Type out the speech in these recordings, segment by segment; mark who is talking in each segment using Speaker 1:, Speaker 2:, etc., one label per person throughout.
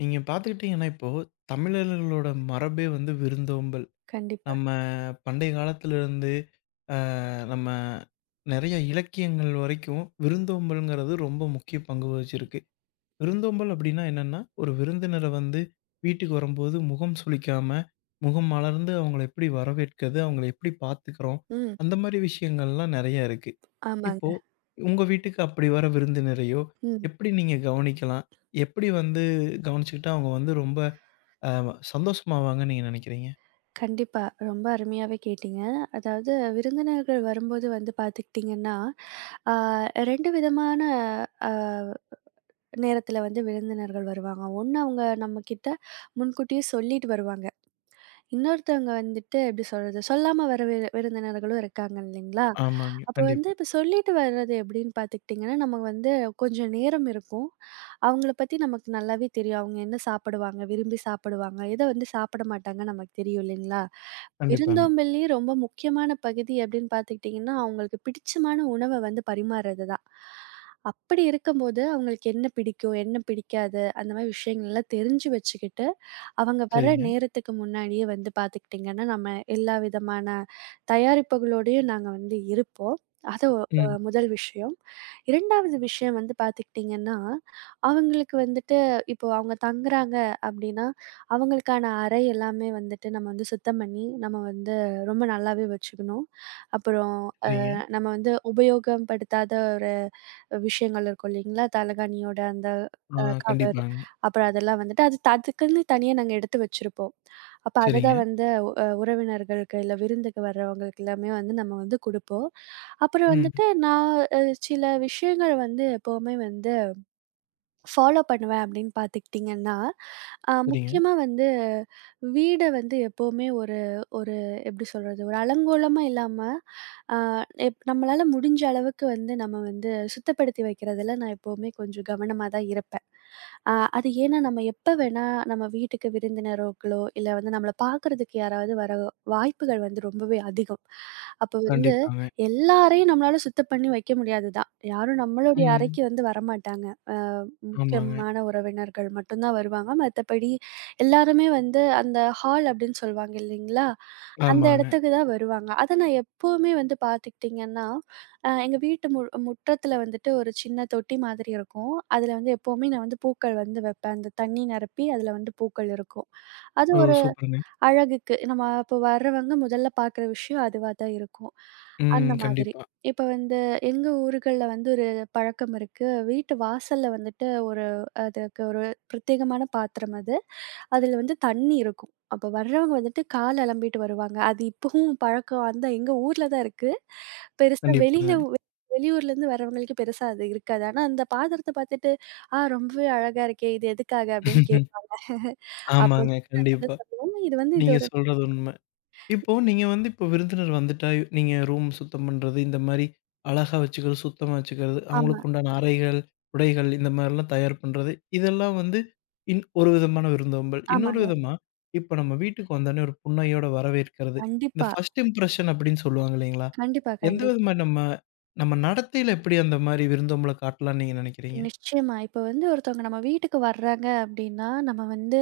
Speaker 1: நீங்க பார்த்துக்கிட்டீங்கன்னா, இப்போ தமிழர்களோட மரபே வந்து விருந்தோம்பல்.
Speaker 2: கண்டிப்பா.
Speaker 1: நம்ம பண்டைய காலத்திலிருந்து அ நம்ம நெறைய இலக்கியங்கள் வரைக்கும் விருந்தோம்பல்ங்கிறது ரொம்ப முக்கிய பங்கு வகிச்சிருக்கு. விருந்தோம்பல் அப்டின்னா என்னன்னா, ஒரு விருந்தினர வந்து வீட்டுக்கு வரும்போது முகம் சுளிக்காம, முகம் மலர்ந்து அவங்கள எப்படி வரவேற்கிறது, அவங்கள எப்படி பார்த்துக்கிறோம்,
Speaker 2: ம்.
Speaker 1: அந்த மாரி விஷயங்கள்லாம் நெறைய இருக்கு.
Speaker 2: ஆமாங்க.
Speaker 1: இப்போ உங்க வீட்டுக்கு அப்படி வர விருந்தினரையோ,
Speaker 2: ம்.
Speaker 1: எப்படி நீங்க கவனிக்கலாம்? எப்படி வந்து கவனிச்சுக்கிட்டா அவங்க வந்து ரொம்ப ஆமா, சந்தோஷமாவாங்கன்னு நீங்க நினைக்கிறீங்க?
Speaker 2: கண்டிப்பா. ரொம்ப அருமையாவே கேட்டீங்க. அதாவது விருந்தினர்கள் வரும்போது வந்து பார்த்துக்கிட்டிங்கன்னா, ஆ 2 விதமான அ நேரத்தில வந்து விருந்தினர்கள் வருவாங்க. ஒண்ணு அவங்க நம்மகிட்ட முன்கூட்டியே சொல்லிட்டு வருவாங்க. இன்னொருத்தவங்க வந்துட்டு எப்படி சொல்றது? சொல்லாம வர விருந்தினர்களும் இருக்காங்க இல்லைங்களா?
Speaker 1: ஆமாங்க,
Speaker 2: அப்ப வந்து
Speaker 1: கண்டிப்பா.
Speaker 2: இப்ப சொல்லிட்டு வர்றது எப்படின்னு பார்த்துக்கிட்டிங்கன்னா, நமக்கு வந்து கொஞ்சம் நேரம் இருக்கும். அவங்கள பத்தி நமக்கு நல்லாவே தெரியும். அவங்க என்ன சாப்பிடுவாங்க, விரும்பி சாப்பிடுவாங்க, எத வந்து சாப்பிட மாட்டாங்க நமக்கு தெரியும் இல்லைங்களா?
Speaker 1: கண்டிப்பாங்க.
Speaker 2: விருந்தோம்பல்லயே ரொம்ப முக்கியமான பகுதி அப்படின்னு பார்த்துக்கிட்டிங்கன்னா, அவங்களுக்கு பிடிச்சமான உணவ வந்து பரிமாறுறது தான். அப்படி இருக்கும்போது, அவங்களுக்கு என்ன பிடிக்கும், என்ன பிடிக்காது அந்த மாரி விஷயங்கள்லாம் தெரிஞ்சு வச்சுக்கிட்டு அவங்க வர
Speaker 1: சரிங்க.
Speaker 2: நேரத்துக்கு முன்னாடியே வந்து பார்த்துக்கிட்டிங்கன்னா, நம்ம எல்லா விதமான தயாரிப்புகளோடயும் நாங்க வந்து இருப்போம். அது
Speaker 1: ம்.
Speaker 2: முதல் விஷயம். 2வது விஷயம் வந்து பார்த்துக்கிட்டிங்கன்னா, அவங்களுக்கு வந்துட்டு இப்போ அவங்க தங்குறாங்க அப்டின்னா, அவங்களுக்கான அறை எல்லாமே வந்துட்டு நம்ம வந்து சுத்தம் பண்ணி, நம்ம வந்து ரொம்ப நல்லாவே வச்சுக்கணும். அப்புறம் அ
Speaker 1: சரிங்க.
Speaker 2: நம்ம வந்து உபயோகம் படுத்தாத ஒரு விஷயங்கள் இருக்கும் இல்லைங்களா? தலகாணியோட அந்த
Speaker 1: ஆ.
Speaker 2: கவர்.
Speaker 1: கண்டிப்பாங்க.
Speaker 2: அப்புறம் அதெல்லாம் வந்துட்டு அதுக்குன்னு தனியா நாங்க எடுத்து வச்சிருப்போம். அப்ப அததான்
Speaker 1: சரிங்க.
Speaker 2: வந்து உறவினர்களுக்கு, இல்ல விருந்துக்கு வர்றவங்களுக்கு எல்லாமே வந்து நம்ம வந்து குடுப்போம். அப்புறம்
Speaker 1: ம்.
Speaker 2: வந்துட்டு நான் அ சில விஷயங்கள் வந்து எப்பவுமே வந்து ஃபாலோ பண்ணுவேன் அப்படின்னு பார்த்துக்கிட்டிங்கன்னா,
Speaker 1: சரிங்க.
Speaker 2: முக்கியமா வந்து வீட வந்து எப்பவுமே ஒரு ஒரு எப்படி சொல்றது? ஒரு அலங்கோலமா இல்லாம, அ எப் நம்மளால முடிஞ்ச அளவுக்கு வந்து நம்ம வந்து சுத்தப்படுத்தி வைக்கிறதுல நான் எப்பவுமே கொஞ்சம் கவனமா தான் இருப்பேன். அ அது ஏன்னா நம்ம எப்ப வேணா நம்ம வீட்டுக்கு விருந்தினர்களோ, இல்ல வந்து நம்மள பார்க்கறதுக்கு யாராவது வர வாய்ப்புகள் வந்து ரொம்பவே அதிகம். அப்போ வந்து
Speaker 1: கண்டிப்பாங்க.
Speaker 2: எல்லாரையும் நம்மளால சுத்தம் பண்ணி வைக்க முடியாது தான். யாரும் நம்மளுடைய
Speaker 1: ம்.
Speaker 2: அறைக்கு வந்து வரமாட்டாங்க.
Speaker 1: ஆமாங்க.
Speaker 2: முக்கியமான உறவினர்கள் மட்டும் தான் வருவாங்க. மத்தபடி எல்லாருமே வந்து அந்த ஹால் அப்படின்னு சொல்லுவாங்க இல்லைங்களா? அந்த
Speaker 1: ஆமாங்க.
Speaker 2: இடத்துக்கு தான் வருவாங்க. அத நான் எப்பவுமே வந்து பார்த்துக்கிட்டிங்கன்னா, எங்க வீட்டு முற்றத்தில வந்துட்டு ஒரு சின்ன தொட்டி மாதிரி இருக்கும். அதில வந்து எப்பவுமே நான் வந்து பூக்கள் வந்து வைப்பேன். அந்த தண்ணி நிரப்பி அதில வந்து பூக்கள் இருக்கும். அது
Speaker 1: ஓ, சூப்பருங்க!
Speaker 2: அழகுக்கு நம்ம அப்போ வர்றவங்க முதல்ல பார்க்குற விஷயம் அதுவா தான் இருக்கும்.
Speaker 1: ம்.
Speaker 2: அந்த மாதிரி.
Speaker 1: கண்டிப்பா.
Speaker 2: இப்ப வந்து எங்க ஊர்கள்ல வந்து ஒரு பழக்கம் இருக்கு. வீட்டு வாசல்ல வந்துட்டு ஒரு அதுக்கு ஒரு பிரத்யேகமான பாத்திரம் அது. அதுல வந்து தண்ணி இருக்கும். அப்ப வர்றவங்க வந்துட்டு கால் அலம்பிட்டு வருவாங்க. அது இப்பவும் பழக்கம் அந்த எங்க ஊர்ல தான் இருக்கு. பெருசா வெளியில
Speaker 1: கண்டிப்பாங்க.
Speaker 2: வெளியூர்லேருந்து வர்றவங்களுக்கு பெருசா அது இருக்காது. ஆனா அந்த பாத்திரத்த பார்த்துட்டு, "ஆ ரொம்பவே அழகா இருக்கே! இது எதுக்காக?" அப்படின்னு கேப் அப்போ
Speaker 1: ஆமாங்க,
Speaker 2: வந்து நாங்க வந்து
Speaker 1: கண்டிப்பா.
Speaker 2: சொல்லுவோம். இது வந்து இது
Speaker 1: நீங்க
Speaker 2: ஒரு
Speaker 1: சொல்றது உண்ம. இப்போ நீங்க வந்து இப்போ விருந்தினர் வந்துட்டா, நீங்க ரூம் சுத்தம் பண்றது, இந்த மாரி அழகா வச்சுக்கிறது, சுத்தமா வச்சுக்கிறது,
Speaker 2: ஆமா,
Speaker 1: அவங்களுக்கு உண்டான அறைகள், உடைகள் இந்த மாரிலாம் தயார் பண்றது, இதெல்லாம் வந்து ஒரு விதமான விருந்தோம்பல். இன்னொரு
Speaker 2: ஆமாங்க.
Speaker 1: விதமா, இப்ப நம்ம வீட்டுக்கு வந்தோனே ஒரு புன்னகையோட வரவேற்கிறது. இந்த
Speaker 2: கண்டிப்பா,
Speaker 1: ஃபர்ஸ்ட் இம்ப்ரஷன் அப்படின்னு சொல்லுவாங்க இல்லைங்களா?
Speaker 2: கண்டிப்பா,
Speaker 1: எந்த
Speaker 2: கண்டிப்பா.
Speaker 1: விதமா நம்ம நம்ம நடத்தையில எப்படி அந்த மாரி விருந்தோம்பல காட்டலாம்னு நீங்க நெனைக்கிறீங்க?
Speaker 2: நிச்சயமா. இப்ப வந்து ஒருத்தவங்க நம்ம வீட்டுக்கு வர்றாங்க அப்டின்னா, நம்ம வந்து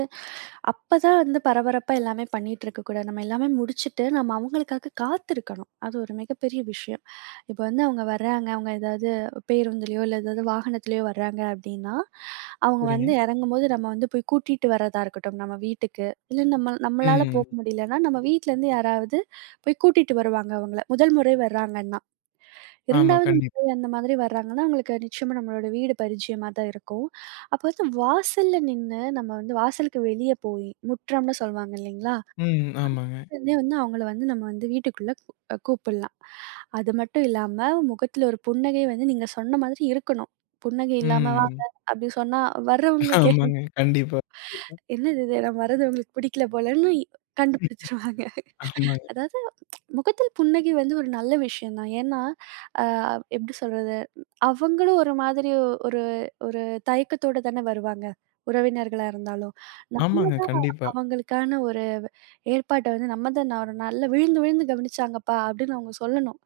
Speaker 2: அப்பதான் வந்து பரபரப்பா எல்லாமே பண்ணிட்டு இருக்கக்கூடாது. நம்ம எல்லாமே முடிச்சுட்டு, நம்ம அவங்களுக்காக காத்திருக்கணும். அது ஒரு மிகப்பெரிய விஷயம். இப்ப வந்து அவங்க வர்றாங்க, அவங்க ஏதாவது பேருந்துலயோ, இல்ல ஏதாவது வாகனத்திலயோ வர்றாங்க அப்டின்னா, அவங்க
Speaker 1: சரிங்க.
Speaker 2: வந்து இறங்கும்போது நம்ம வந்து போய் கூட்டிட்டு வர்றதா இருக்கட்டும், நம்ம வீட்டுக்கு. இல்ல நம்ம நம்மளால
Speaker 1: ம்.
Speaker 2: போக முடியலன்னா, நம்ம வீட்ல இருந்து யாராவது போய் கூட்டிட்டு வருவாங்க அவங்கள. முதல் முறை வர்றாங்கன்னா.
Speaker 1: ஆமா,
Speaker 2: 2வது
Speaker 1: கண்டிப்பா.
Speaker 2: முறை அந்த மாதிரி வர்றாங்கன்னா, அவங்களுக்கு நிச்சயமா நம்மளோட வீடு பரிச்சயமா தான் இருக்கும். அப்ப வந்து வாசல்ல நின்னு நம்ம வந்து வாசலுக்கு வெளிய போய், முற்றம்னு சொல்வாங்க இல்லைங்களா?
Speaker 1: ம். ஆமாங்க.
Speaker 2: உடனே வந்து அவங்கள வந்து நம்ம வந்து வீட்டுக்குள்ள கூ அ கூப்பிடலாம். அது மட்டும் இல்லாம, முகத்துல ஒரு புன்னகை வந்து நீங்க சொன்ன மாதிரி இருக்கணும். புன்னகை இல்லாம "வாங்க"
Speaker 1: ம்.
Speaker 2: அப்படி சொன்னா வர்றவங்களுக்கே
Speaker 1: ஆமாங்க. கண்டிப்பா.
Speaker 2: "என்னது இது? நம்ம வர்றது உங்களுக்கு பிடிக்கல போலன்னு" கண்டுபிடிச்சுருவாங்க.
Speaker 1: ஆமாங்க.
Speaker 2: அதாவது முகத்தில் புன்னகை வந்து ஒரு நல்ல விஷயம் தான். ஏன்னா, அ எப்படி சொல்றது? அவங்களும் ஒரு மாதிரி ஒரு ஒரு தயக்கத்தோட தானே வருவாங்க. உறவினர்களா இருந்தாலும். நம்ம
Speaker 1: ஆமாங்க.
Speaker 2: தான்
Speaker 1: கண்டிப்பா.
Speaker 2: அவங்களுக்கான ஒரு ஏற்பாட்ட வந்து நம்ம தான் "நான் ஒரு நல்லா விழுந்து விழுந்து கவனிச்சாங்கப்பா" அப்படின்னு அவங்க சொல்லணும்.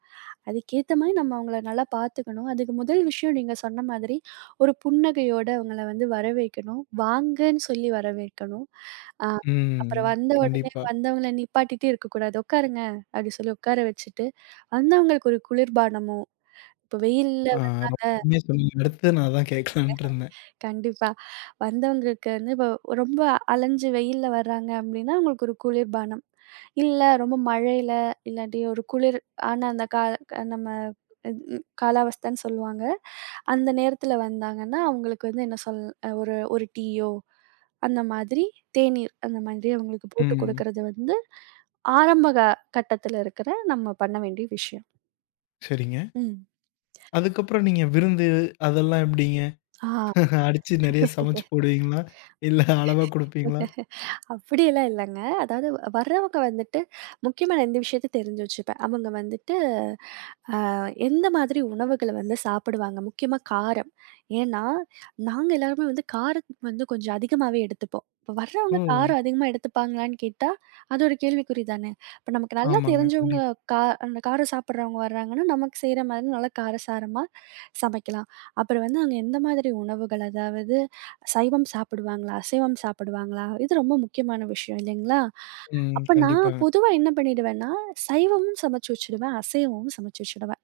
Speaker 2: அதுக்கேத்த மாரி நம்ம அவங்கள நல்லா பார்த்துக்கணும். அதுக்கு முதல் விஷயம் நீங்க சொன்ன மாதிரி, ஒரு புன்னகையோட அவங்கள வந்து வரவேற்கணும். வாங்கன்னு சொல்லி வரவேற்கணும். அ
Speaker 1: ம்.
Speaker 2: அப்புறம் வந்த உடனே
Speaker 1: கண்டிப்பா.
Speaker 2: வந்தவங்கள நிப்பாட்டிட்டே இருக்கக்கூடாது. "உட்காருங்க" அப்டி சொல்லி உட்கார வச்சுட்டு, வந்தவங்களுக்கு ஒரு குளிர்பானமோ, இப்ப வெயில்ல
Speaker 1: ஆ, ரொம்ப
Speaker 2: வர்றாங்க
Speaker 1: அருமையா சொன்னீங்க. அடுத்து நான் அதான் கேட்கலான்ட்டு இருந்தேன்.
Speaker 2: கண்டிப்பா. வந்தவங்களுக்கு வந்து இப்போ ரொம்ப அலைஞ்சு வெயில்ல வர்றாங்க அப்டின்னா, அவங்களுக்கு ஒரு குளிர்பானம். இல்ல ரொம்ப மழையில, இல்லாட்டி ஒரு குளிர் ஆன அந்த நம்ம காலாவஸ்தன்னு சொல்லுவாங்க. அந்த நேரத்துல வந்தாங்கன்னா, அவங்களுக்கு வந்து என்ன சொல் ஒரு ஒரு டீயோ, அந்த மாதிரி தேநீர் அந்த மாதிரி அவங்களுக்கு போட்டு
Speaker 1: ம்.
Speaker 2: குடுக்குறது வந்து, ஆரம்ப கட்டத்துல இருக்கிற நம்ம பண்ண வேண்டிய விஷயம்.
Speaker 1: சரிங்க.
Speaker 2: ம்.
Speaker 1: அதுக்கப்புறம் நீங்க விருந்து அதெல்லாம் எப்படிங்க?
Speaker 2: ஆ.
Speaker 1: அடிச்சு நெறைய சமைச்சு போடுவீங்களா? இல்ல அளவா குடுப்பீங்களா?
Speaker 2: அப்படியெல்லாம் இல்லங்க. அதாவது வர்றவங்க வந்துட்டு முக்கியமா நான் இந்த விஷயத்த தெரிஞ்சு வச்சுப்பேன். அவங்க வந்துட்டு எந்த மாதிரி உணவுகள வந்து சாப்பிடுவாங்க. முக்கியமா காரம். ஏன்னா, நாங்க எல்லாருமே வந்து காரம் வந்து கொஞ்சம் அதிகமாவே எடுத்துப்போம். இப்ப வர்றவங்க
Speaker 1: ஓ!
Speaker 2: காரம் அதிகமா எடுத்துப்பாங்களான்னு கேட்டா, அது ஒரு கேள்விக்குறி தானே. இப்ப நமக்கு நல்லா
Speaker 1: ஆமாங்க,
Speaker 2: தெரிஞ்சவங்க
Speaker 1: கண்டிப்பா.
Speaker 2: கா அந்த காரம் சாப்பிடுறவங்க வர்றாங்கன்னா, நமக்கு செய்ற மாதிரி நல்லா காரசாரமா சமைக்கலாம். அப்புறம் வந்து அவங்க எந்த மாதிரி உணவுகள் அதாவது சைவம் சாப்பிடுவாங்களா? அசைவம் சாப்பிடுவாங்களா? இது ரொம்ப முக்கியமான விஷயம் இல்லைங்களா?
Speaker 1: ம்.
Speaker 2: அப்ப நான்
Speaker 1: கண்டிப்பாங்க.
Speaker 2: பொதுவா என்ன பண்ணிடுவேன்னா, சைவமும் சமைச்சு வச்சுடுவேன். அசைவமும் சமைச்சு வச்சுடுவேன்.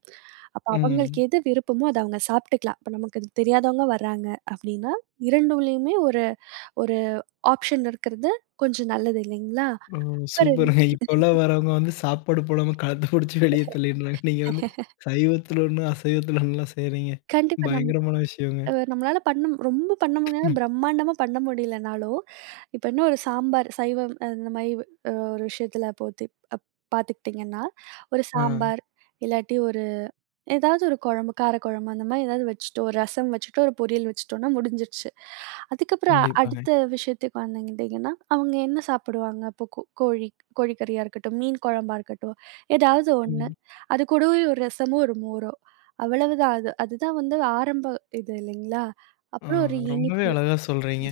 Speaker 2: அப்ப அவங்களுக்கு
Speaker 1: ம்.
Speaker 2: எது விருப்பமோ அத அவங்க சாப்பிட்டுக்கலாம். இப்ப நமக்கு அது தெரியாதவங்க வர்றாங்க அப்டின்னா, 2லயுமே ஒரு ஒரு ஆப்ஷன் இருக்கிறது கொஞ்சம் நல்லது இல்லைங்களா?
Speaker 1: ஓ,
Speaker 2: அப்ப ரெண்
Speaker 1: சூப்பருங்க! இப்போலாம் வரவங்க வந்து சாப்பாடு போடாம கலத்து புடிச்சு வெளிய தள்ளிடுறாங்க. நீங்க வந்து சைவத்துல ஒண்ணு, அசைவத்துல ஒண்ணுலாம் செய்றீங்க.
Speaker 2: கண்டிப்பா
Speaker 1: பயங்கரமான விஷயங்க.
Speaker 2: நம்மளால பண்ண ரொம்ப பண்ண முடியாது. பிரம்மாண்டமா பண்ண முடியலனாலும், இப்ப என்ன ஒரு சாம்பார் சைவம் அந்த மாரி ஒரு விஷயத்துல போத்தி அப் பார்த்துக்கிட்டிங்கன்னா, ஒரு
Speaker 1: ஆ.
Speaker 2: சாம்பார் இல்லாட்டி ஒரு ஏதாவது ஒரு குழம்பு, காரக்குழம்பு அந்த மாரி ஏதாவது வச்சுட்டோ, ஒரு ரசம் வச்சுட்டோ, ஒரு பொரியல் வச்சுட்டோம்னா முடிஞ்சிருச்சு. அதுக்கப்புறம்
Speaker 1: கண்டிப்பாங்க.
Speaker 2: அடுத்த விஷயத்துக்கு வந்துக்கிட்டீங்கன்னா, அவங்க என்ன சாப்பிடுவாங்க? இப்போ கோழி கோழிக்கறியா இருக்கட்டும், மீன் குழம்பா இருக்கட்டும், ஏதாவது ஒண்ணு.
Speaker 1: ம்.
Speaker 2: அது கூடவே ஒரு ரசமோ, ஒரு மோரோ அவ்வளவுதான். அது அதுதான் வந்து ஆரம்ப இது இல்லைங்களா?
Speaker 1: ஆ,
Speaker 2: அப்புறம் ஒரு
Speaker 1: ரொம்பவே
Speaker 2: இனிப்பு.
Speaker 1: அழகா சொல்றீங்க.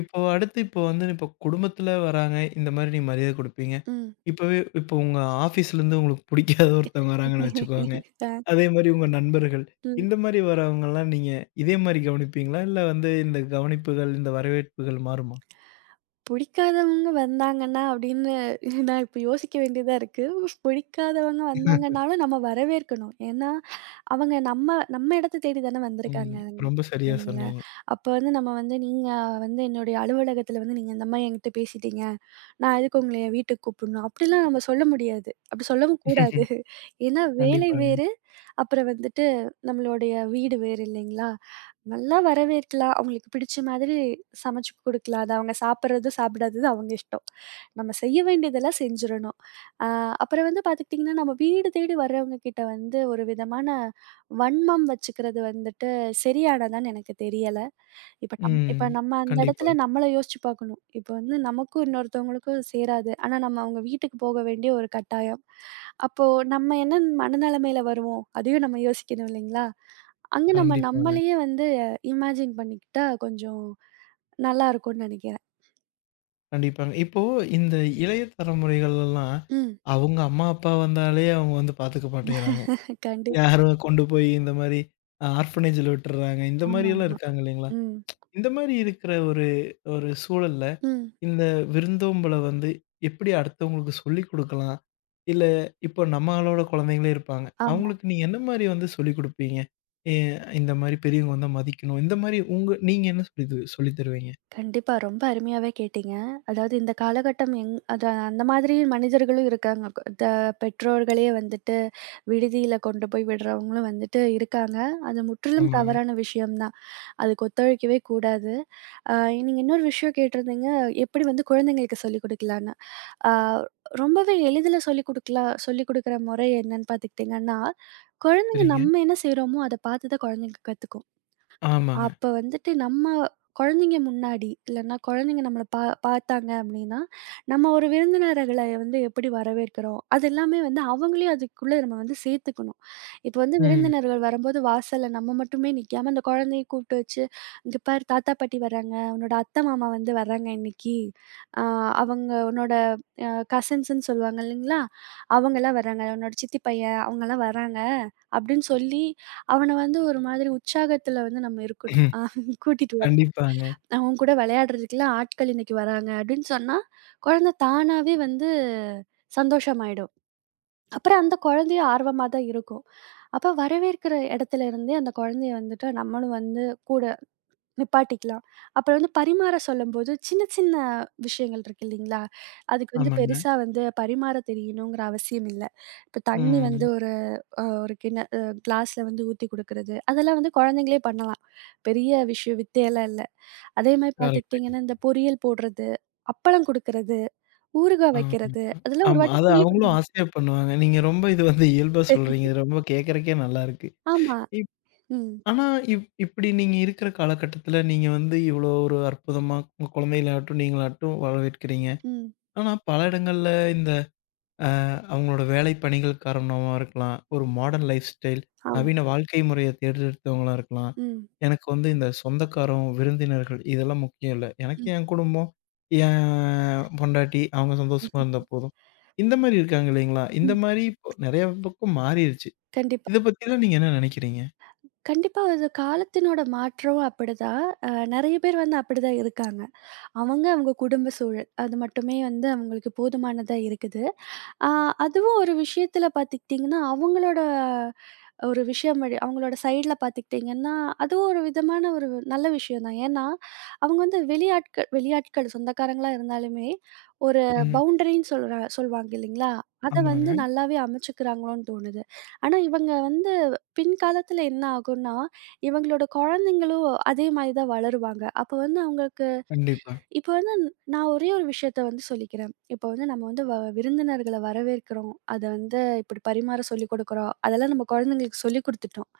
Speaker 1: இப்போ அடுத்து இப்போ வந்து இப்போ குடும்பத்துல வராங்க, இந்த மாரி நீங்க மரியாதை குடுப்பீங்க.
Speaker 2: ம்.
Speaker 1: இப்பவே இப்போ உங்க ஆஃபீஸ்லேருந்து உங்களுக்கு புடிக்காத ஒருத்தவங்க வராங்கன்னு வச்சுக்கோங்க.
Speaker 2: அ
Speaker 1: அதே மாரி உங்க நண்பர்கள்.
Speaker 2: ம்.
Speaker 1: இந்த மாரி வரவங்கலாம் நீங்க இதே மாரி கவனிப்பீங்களா? இல்ல வந்து இந்த கவனிப்புகள், இந்த வரவேற்புகள் மாறுமா?
Speaker 2: பிடிக்காதவங்க வந்தாங்கன்னா அப்படின்னு நான் இப்ப யோசிக்க வேண்டியதா இருக்கு. பிடிக்காதவங்க வந்தாங்கன்னாலும் நம்ம வரவேற்கணும். ஏன்னா அவங்க நம்ம நம்ம இடத்த தேடி தானே வந்திருக்காங்க.
Speaker 1: ம். ரொம்ப சரியா
Speaker 2: அப்படிங்களா?
Speaker 1: சொன்னீங்க.
Speaker 2: அப்ப வந்து நம்ம வந்து நீங்க வந்து என்னுடைய அலுவலகத்துல வந்து நீங்க இந்த மாரி என்கிட்ட பேசிட்டீங்க. நான் எதுக்கு உங்கள என் வீட்டுக்கு கூப்பிடணும்? அப்படிலாம் நம்ம சொல்ல முடியாது. அப்படி சொல்லவும் கூடாது. ஏன்னா வேலை
Speaker 1: கண்டிப்பாங்க.
Speaker 2: வேறு, அப்புறம் வந்துட்டு நம்மளுடைய வீடு வேறு இல்லைங்களா? நல்லா வரவேற்கலாம். அவங்களுக்கு பிடிச்ச மாதிரி சமைச்சு குடுக்கலாம். அது அவங்க சாப்பிடுறது, சாப்பிடாதது அவங்க இஷ்டம். நம்ம செய்ய வேண்டியதெல்லாம் செஞ்சிரணும். அ அப்புறம் வந்து பார்த்துக்கிட்டிங்கன்னா, நம்ம வீடு தேடி வர்றவங்க கிட்ட வந்து ஒரு விதமான வன்மம் வச்சுக்கிறது வந்துட்டு சரியானதான்னு எனக்கு தெரியல.
Speaker 1: ம்.
Speaker 2: இப்ப நம்ம அந்த
Speaker 1: கண்டிப்பா,
Speaker 2: இடத்துல நம்மள யோசிச்சு பார்க்கணும். இப்ப வந்து நமக்கும் இன்னொருத்தவங்களுக்கும் சேராது. ஆனா, நம்ம அவங்க வீட்டுக்கு போக வேண்டிய ஒரு கட்டாயம். அப்போ நம்ம என்ன மனநிலைமையில வருவோம்? அதையும் நம்ம யோசிக்கணும் இல்லைங்களா? அங்க நம்ம
Speaker 1: கண்டிப்பாங்க,
Speaker 2: நம்மளையே வந்து இமேஜின் பண்ணிக்கிட்டா கொஞ்சம் நல்லா இருக்கும்னு நினைக்கிறேன்.
Speaker 1: கண்டிப்பாங்க. இப்போ இந்த இளைய தலைமுறைகள்லாம்
Speaker 2: ம்.
Speaker 1: அவங்க அம்மா, அப்பா வந்தாலே அவங்க வந்து பாத்துக்க மாட்டேங்கிறாங்க.
Speaker 2: கண்டிப்பா.
Speaker 1: யாரோ கொண்டு போய் இந்த மாரி ஆர்ஃபனேஜ்ல விட்டுர்றாங்க. இந்த
Speaker 2: ஆமா,
Speaker 1: மாரியெல்லாம்
Speaker 2: ஆமா.
Speaker 1: இருக்காங்க இல்லைங்களா?
Speaker 2: ம்,
Speaker 1: இந்த மாரி இருக்கிற ஒரு ஒரு சூழல்ல,
Speaker 2: ம்.
Speaker 1: இந்த விருந்தோம்பல வந்து எப்படி அடுத்தவங்களுக்கு சொல்லிக் குடுக்கலாம்? இல்ல இப்போ நம்மளோட குழந்தைங்களே இருப்பாங்க.
Speaker 2: ஆமா.
Speaker 1: அவங்களுக்கு நீங்க என்ன மாரி வந்து சொல்லிக் குடுப்பீங்க? எ இந்த மாரி பெரியவங்க வந்தா மதிக்கணும். இந்த மாரி உங்க நீங்க என்ன சொல்லி தருவீங்க?
Speaker 2: கண்டிப்பா. ரொம்ப அருமையாவே கேட்டீங்க. அதாவது இந்த காலகட்டம் அது அந்த மாதிரி மனிதர்களும் இருக்காங்க. கொ- த பெற்றோர்களே வந்துட்டு விடுதியில கொண்டு போய் விடுறவங்களும் வந்துட்டு இருக்காங்க. அது முற்றிலும்
Speaker 1: ஆமாங்க.
Speaker 2: தவறான விஷயம் தான். அதுக்கு ஒத்துழைக்கவே கூடாது. அ நீங்க இன்னொரு விஷயம் கேட்டிருந்தீங்க, எப்படி வந்து குழந்தைங்களுக்கு சொல்லிக் குடுக்கலான்னு. ஆ ரொம்பவே எளிதில சொல்லிக் குடுக்கலாம் சொல்லிக் குடுக்குற முறை என்னன்னு பார்த்துக்கிட்டீங்கன்னா, குழந்தைங்க
Speaker 1: சரிங்க.
Speaker 2: நம்ம என்ன செய்றோமோ, அத பார்த்து தான் குழந்தைங்க கத்துக்கும்.
Speaker 1: ஆமாங்க.
Speaker 2: அப்ப வந்துட்டு நம்ம குழந்தைங்க முன்னாடி, இல்லன்னா குழந்தைங்க நம்மள பார்த்தாங்க அப்படின்னா, நம்ம ஒரு விருந்தினர்கள வந்து எப்படி வரவேற்கிறோம்? அது எல்லாமே வந்து அவங்களையும் அதுக்குள்ள நம்ம வந்து சேர்த்துக்கணும். இப்ப வந்து
Speaker 1: ம்.
Speaker 2: விருந்தினர்கள் வரும்போது வாசல்ல நம்ம மட்டுமே நிக்காம, அந்த குழந்தைய கூப்பிட்டு வச்சு, "இங்க பாரு தாத்தா, பாட்டி வர்றாங்க. உன்னோட அத்தை, மாமா வந்து வர்றாங்க இன்னைக்கு. அ அவங்க உன்னோட கசின்ஸ்ன்னு சொல்லுவாங்க இல்லைங்களா? அவங்கலாம் வர்றாங்க. உன்னோட சித்தி பையன் அவங்கலாம் வர்றாங்க" அப்படின்னு சொல்லி அவன வந்து ஒரு மாதிரி உற்சாகத்துல வந்து நம்ம இருக்கணும். கூட்டிட்டு வரணும்.
Speaker 1: கண்டிப்பாங்க.
Speaker 2: உன் கூட விளையாடுறதுக்குலாம் ஆட்கள் இன்னைக்கு வராங்க அப்படின்னு சொன்னா, குழந்தை தானாவே வந்து சந்தோஷமாயிடும். அப்புறம் அந்த குழந்தையும் ஆர்வமா தான் இருக்கும். அப்ப வரவேற்கிற இடத்துல இருந்தே அந்த குழந்தைய வந்துட்டு நம்மளும் வந்து கூட நிப்பாட்டிக்கலாம். அப்புறம் வந்து பரிமாற சொல்லும்போது சின்ன சின்ன விஷயங்கள் இருக்கு இல்லைங்களா? அதுக்கு வந்து
Speaker 1: ஆமாங்க.
Speaker 2: பெருசா வந்து பரிமாற தெரியணுங்கிற அவசியம் இல்ல. இப்ப தண்ணி வந்து
Speaker 1: ம்.
Speaker 2: ஒரு அ ஒரு கிண்ண அ கிளாஸ்ல வந்து ஊத்தி குடுக்குறது. அதெல்லாம் வந்து குழந்தைங்களே பண்ணலாம். பெரிய விஷயம் வித்தையெல்லாம் இல்ல. அதே மாரி
Speaker 1: கரெக்ட்.
Speaker 2: பார்த்துக்கிட்டீங்கன்னா, இந்த பொரியல் போடுறது, அப்பளம் குடுக்குறது, ஊறுகாய்
Speaker 1: ஆமா.
Speaker 2: வைக்கிறது, அதெல்லாம் ஒரு
Speaker 1: ஆமா,
Speaker 2: வாட்டி
Speaker 1: அது
Speaker 2: சொல்லிக்
Speaker 1: அவங்களும்
Speaker 2: குடுக்கணும்.
Speaker 1: ஆசையா பண்ணுவாங்க. நீங்க ரொம்ப இது வந்து இயல்பா சொல்றீங்க. இது ரொம்ப கேட்கறக்கே நல்லாருக்கு.
Speaker 2: ஆமா.
Speaker 1: இப்
Speaker 2: ம்.
Speaker 1: ஆனா இப்படி நீங்க இருக்கிற காலகட்டத்தில நீங்க வந்து இவ்வளோ ஒரு அற்புதமா உங்க குழந்தைகளாகட்டும், நீங்களாகட்டும் வரவேற்கிறீங்க.
Speaker 2: ம்.
Speaker 1: ஆனா பல இடங்கள்ல இந்த அ அவங்களோட வேலை பணிகள் காரணமா இருக்கலாம். ஒரு மாடர்ன் லைஃப் ஸ்டைல்,
Speaker 2: ஆமா.
Speaker 1: நவீன வாழ்க்கை முறைய தேர்ந்தெடுத்தவங்களா இருக்கலாம்.
Speaker 2: ம்.
Speaker 1: எனக்கு வந்து இந்த சொந்தக்காரம், விருந்தினர்கள் இதெல்லாம் முக்கியம் இல்ல. எனக்கு
Speaker 2: ம்.
Speaker 1: என் குடும்பம், என் பொண்டாட்டி அவங்க சந்தோஷமா இருந்தா போதும். இந்த மாரி இருக்காங்க இல்லைங்களா? இந்த
Speaker 2: ம்.
Speaker 1: மாரி இப்போ நெறைய பக்கம் மாறிருச்சு.
Speaker 2: கண்டிப்பா.
Speaker 1: இத பத்திலாம் நீங்க என்ன நெனைக்கிறீங்க?
Speaker 2: கண்டிப்பா அது காலத்தினோட மாற்றம் அப்படிதான். நெறைய பேர் வந்து அப்படிதான் இருக்காங்க. அவங்க, அவங்க குடும்ப சூழல் அது மட்டுமே வந்து அவங்களுக்கு போதுமானதா இருக்குது. ஆ அதுவும் ஒரு விஷயத்துல பார்த்துக்கிட்டிங்கன்னா, அவங்களோட ஒரு விஷயம் வழி அவங்களோட சைடுல பார்த்துக்கிட்டிங்கன்னா, அதுவும் ஒரு விதமான ஒரு நல்ல விஷயம் தான். ஏன்னா, அவங்க வந்து வெளியாட்கள் வெளியாட்கள் சொந்தக்காரங்களா இருந்தாலுமே, ஒரு
Speaker 1: ம்.
Speaker 2: பவுண்டரின்னு சொல்வாங்க இல்லைங்களா? அத வந்து
Speaker 1: ஆமாங்க.
Speaker 2: நல்லாவே அமைச்சுக்கிறாங்களோன்னு தோணுது. ஆனா இவங்க வந்து பின்காலத்துல என்ன ஆகும்னா, இவங்களோட குழந்தைங்களும் அதே மாரி தான் வளருவாங்க. அப்ப வந்து அவங்களுக்கு
Speaker 1: கண்டிப்பா.
Speaker 2: இப்போ வந்து நான் ஒரே ஒரு விஷயத்த வந்து சொல்லிக்கிறேன். இப்போ வந்து நம்ம வந்து விருந்தினர்கள வரவேற்கிறோம். அத வந்து இப்படி பரிமாற சொல்லிக் கொடுக்குறோம். அதெல்லாம் நம்ம குழந்தைங்களுக்கு சொல்லிக் குடுத்துட்டோம்.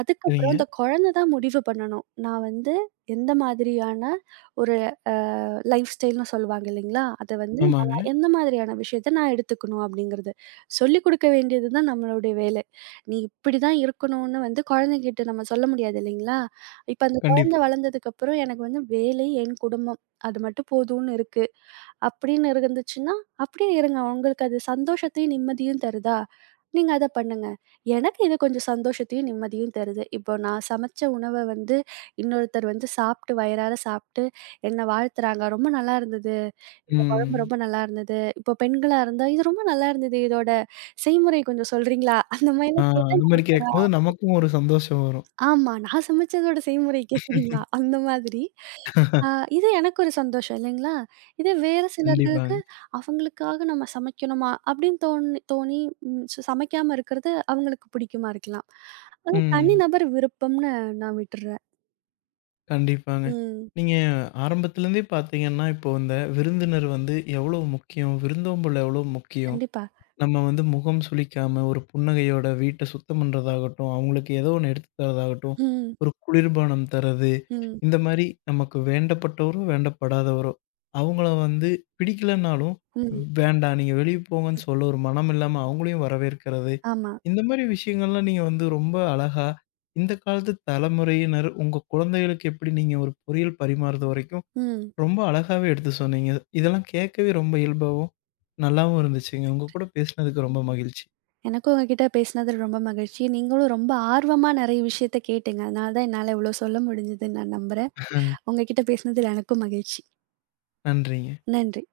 Speaker 2: அதுக்கப்புறம்
Speaker 1: சரிங்க.
Speaker 2: அந்த குழந்தை தான் முடிவு பண்ணணும். நான் வந்து எந்த மாதிரியான ஒரு அ லைஃப் ஸ்டைல்ன்னு சொல்லுவாங்க இல்லைங்களா? அத வந்து ம்.
Speaker 1: ஆமாங்க.
Speaker 2: நான் எந்த மாதிரியான விஷயத்த நான் எடுத்துக்கணும் அப்படிங்கிறது. சொல்லிக் கொடுக்க வேண்டியது தான் நம்மளுடைய வேலை. நீ இப்படி தான் இருக்கணும்னு வந்து குழந்தைகிட்ட நம்ம சொல்ல முடியாது இல்லைங்களா? இப்ப அந்த குழந்தை
Speaker 1: கண்டிப்பா.
Speaker 2: வளர்ந்ததுக்கப்புறம் எனக்கு வந்து வேலை, என் குடும்பம் அது மட்டும் போதும்னு இருக்கு. அப்படின்னு இருந்துச்சுன்னா, அப்படியே இருங்க. உங்களுக்கு அது சந்தோஷத்தையும், நிம்மதியும் தருதா? நீங்க அத பண்ணுங்க. எனக்கு இது கொஞ்சம் சந்தோஷத்தையும், நிம்மதியும் தருது. இப்போ நான் சமைச்ச உணவ வந்து இன்னொருத்தர் வந்து சாப்பிட்டு வயிறார சாப்பிட்டு என்ன வாழ்த்துறாங்க. "ரொம்ப நல்லா இருந்தது. குழம்பு
Speaker 1: ம்.
Speaker 2: ரொம்ப நல்லா இருந்தது." இப்போ பெண்களா இருந்தா, "இது ரொம்ப நல்லா இருந்தது. இதோட செய்முறை கொஞ்சம் சொல்றீங்களா?" அந்த
Speaker 1: ஆ,
Speaker 2: மாரிலாம் கேட்டா
Speaker 1: அந்த மாரி
Speaker 2: நமக்கு
Speaker 1: கேட்கும்போது நமக்கும் ஒரு சந்தோஷம் வரும்.
Speaker 2: ஆமா. நான் சமைச்சதோட செய்முறை கேட்கிறீங்களா? அந்த மாதிரி. ஆ இது எனக்கு ஒரு சந்தோஷம் இல்லைங்களா? இதே வேறு சிலர்களுக்கு
Speaker 1: கண்டிப்பாங்க.
Speaker 2: அவங்களுக்காக நம்ம சமைக்கணுமா அப்படின்னு தோணி தோணி சமைக்காம இருக்கிறது அவங்களுக்கு பிடிக்குமா இருக்கலாம். அது
Speaker 1: ம்.
Speaker 2: தனிநபர் விருப்பம்னு நான் விட்டுறேன்.
Speaker 1: கண்டிப்பாங்க.
Speaker 2: ம்.
Speaker 1: நீங்க ஆரம்பத்துலருந்தே பார்த்தீங்கன்னா, இப்போ இந்த விருந்தினர் வந்து எவ்வளோ முக்கியம்? விருந்தோம்பல் எவ்வளோ முக்கியம்?
Speaker 2: கண்டிப்பா.
Speaker 1: நம்ம வந்து முகம் சுளிக்காம ஒரு புன்னகையோட வீட்ட சுத்தம் பண்றதாகட்டும், அவங்களுக்கு ஏதோ ஒண்ணு எடுத்து தரதாகட்டும்,
Speaker 2: ம்.
Speaker 1: ஒரு குளிர்பானம் தர்றது,
Speaker 2: ம்.
Speaker 1: இந்த மாரி நமக்கு வேண்டப்பட்டவரோ, வேண்டப்படாதவரோ, அவங்கள வந்து பிடிக்கலனாலும்,
Speaker 2: ம்.
Speaker 1: "வேண்டாம் நீங்க வெளிய போங்கன்னு" சொல்ல ஒரு மனம் இல்லாம அவங்களையும் வரவேற்கிறது.
Speaker 2: ஆமா.
Speaker 1: இந்த மாரி விஷயங்கள்லாம் நீங்க வந்து ரொம்ப அழகா, இந்த காலத்து தலைமுறையினர் உங்க குழந்தைகளுக்கு எப்படி நீங்க ஒரு பொரியல் பரிமாறுது வரைக்கும்,
Speaker 2: ம்.
Speaker 1: ரொம்ப அழகாவே எடுத்து சொன்னீங்க. இதெல்லாம் கேட்கவே ரொம்ப இயல்பாவும், நல்லாவும் இருந்துச்சுங்க. உங்க கூட பேசினதுக்கு ரொம்ப மகிழ்ச்சி.
Speaker 2: எனக்கும் உங்ககிட்ட பேசினது ரொம்ப மகிழ்ச்சி. நீங்களும் ரொம்ப ஆர்வமா நிறைய விஷயத்த கேட்டீங்க. அதனால தான் என்னால இவ்வளோ சொல்ல முடிஞ்சதுன்னு நான் நம்புறேன். உங்ககிட்ட பேசினதில எனக்கும் மகிழ்ச்சி.
Speaker 1: நன்றிங்க.
Speaker 2: நன்றி.